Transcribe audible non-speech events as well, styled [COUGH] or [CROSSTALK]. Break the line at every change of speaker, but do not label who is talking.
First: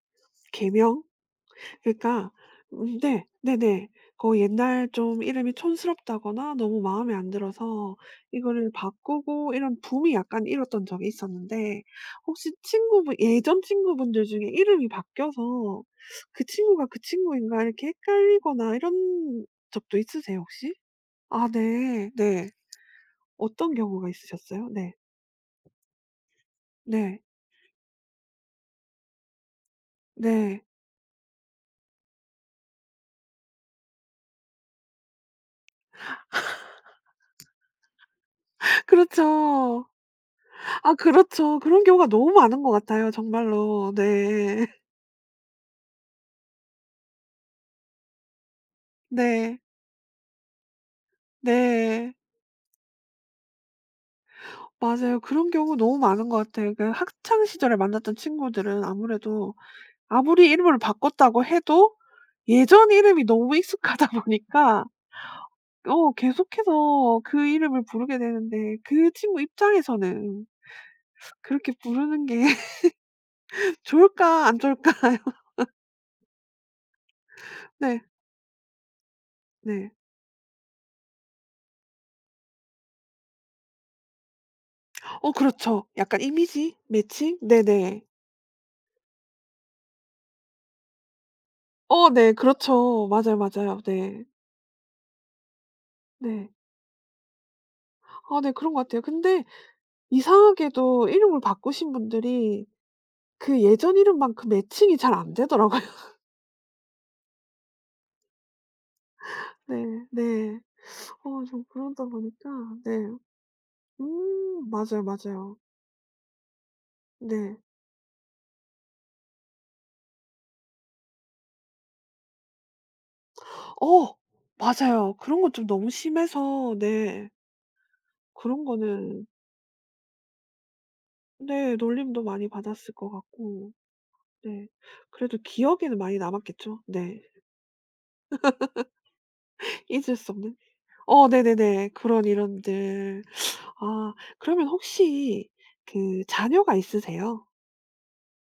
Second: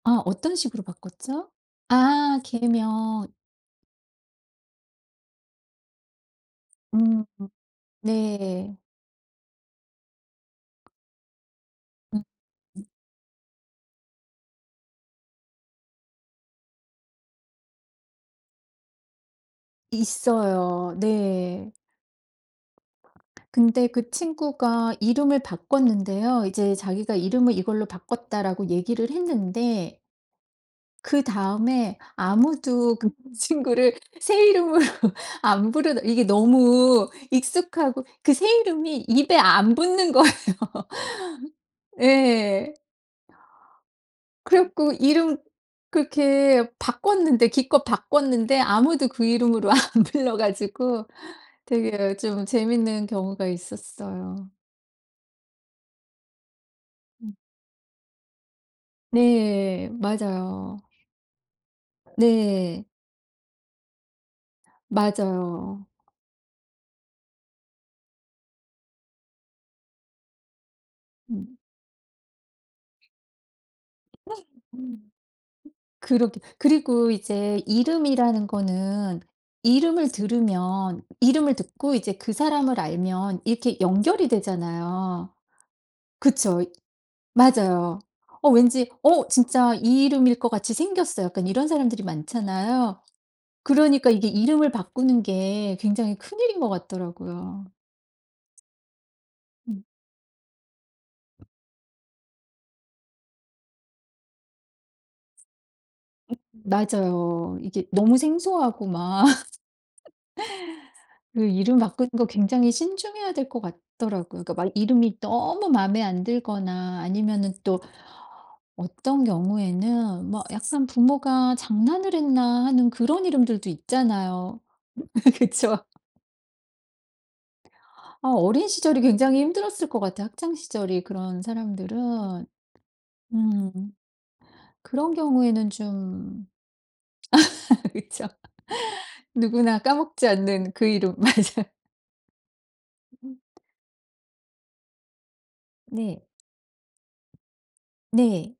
아. 어떤 식으로
개명?
바꿨죠?
그러니까
아
음 네
개명.
네네 거의 옛날 좀 이름이 촌스럽다거나 너무 마음에
음.
안 들어서 이거를
네.
바꾸고 이런 붐이 약간 일었던 적이 있었는데
음.
혹시
음.
친구분 예전 친구분들 중에 이름이 바뀌어서 '그 친구가 그 친구인가.' 이렇게 헷갈리거나 이런 적도 있으세요? 혹시?
있어요.
아
네.
네. 네. 어떤
근데
경우가
그
있으셨어요? 네.
친구가 이름을 바꿨는데요. 이제 자기가
네.
"이름을 이걸로 바꿨다."라고 얘기를 했는데
네.
그다음에 아무도 그 친구를 새 이름으로 안 부르 이게 너무 익숙하고 그 새
[LAUGHS]
이름이 입에 안
그렇죠.
붙는 거예요.
아 그렇죠. 그런
[LAUGHS]
경우가 너무 많은 것
예.
같아요 정말로.
그래
네.
갖고 이름 그렇게 바꿨는데 기껏 바꿨는데 아무도 그
네.
이름으로 안 불러 가지고 되게
네.
예 좀 재밌는 경우가 있었어요.
맞아요. 그런 경우 너무 많은 것 같아. 그
음.
학창시절에 만났던 친구들은 아무래도
네.
아무리 이름을
맞아요.
바꿨다고 해도
네.
예전 이름이 너무 익숙하다 보니까
맞아요.
어 계속해서 그 이름을 부르게 되는데 그 친구 입장에서는
음.
그렇게 부르는 게 [LAUGHS] 좋을까 안
음
좋을까요. [LAUGHS]
그러게. 그리고 이제
네.
이름이라는 거는
네.
이름을 들으면 이름을 듣고 이제 그 사람을 알면 이렇게 연결이 되잖아요.
어 그렇죠. 약간
그쵸.
이미지 매칭
맞아요.
네네.
'어 왠지 어 진짜 이 이름일 것 같이 생겼어.' 약간 이런 사람들이
어 네.
많잖아요.
그렇죠. 맞아요, 맞아요.
그러니까
네.
이게 이름을 바꾸는 게 굉장히 큰
네.
일인 것 같더라고요.
아 네. 그런 것 같아요. 근데
음.
이상하게도 이름을 바꾸신 분들이 그 예전 이름만큼 매칭이 잘 안 되더라고요.
음 맞아요. 이게 너무 생소하고 막
네. 네.
[LAUGHS]
어
그
좀
이름
그러다
바꾸는 거
보니까
굉장히
네.
신중해야 될 것 같더라고요. 그러니까
음.
막
맞아요,
이름이
맞아요.
너무 마음에 안 들거나 아니면은
네.
또 어떤 경우에는 뭐 약간 '부모가 장난을 했나.' 하는 그런 이름들도
어.
있잖아요.
맞아요. 그런
[LAUGHS]
것 좀
그쵸.
너무 심해서 네.
아
그런
어린 시절이
거는
굉장히 힘들었을 것 같아요 학창 시절이 그런
네. 놀림도
사람들은.
많이 받았을 것 같고.
음.
네.
그런
그래도
경우에는
기억에는 많이
좀
남았겠죠. 네.
[LAUGHS] 그쵸. [LAUGHS] 누구나
[LAUGHS] 잊을
까먹지
수 없는.
않는 그 이름.
어
맞아.
네네네. 그런 이름들.
으음.
아 그러면 혹시
네.
그 자녀가 있으세요?
네.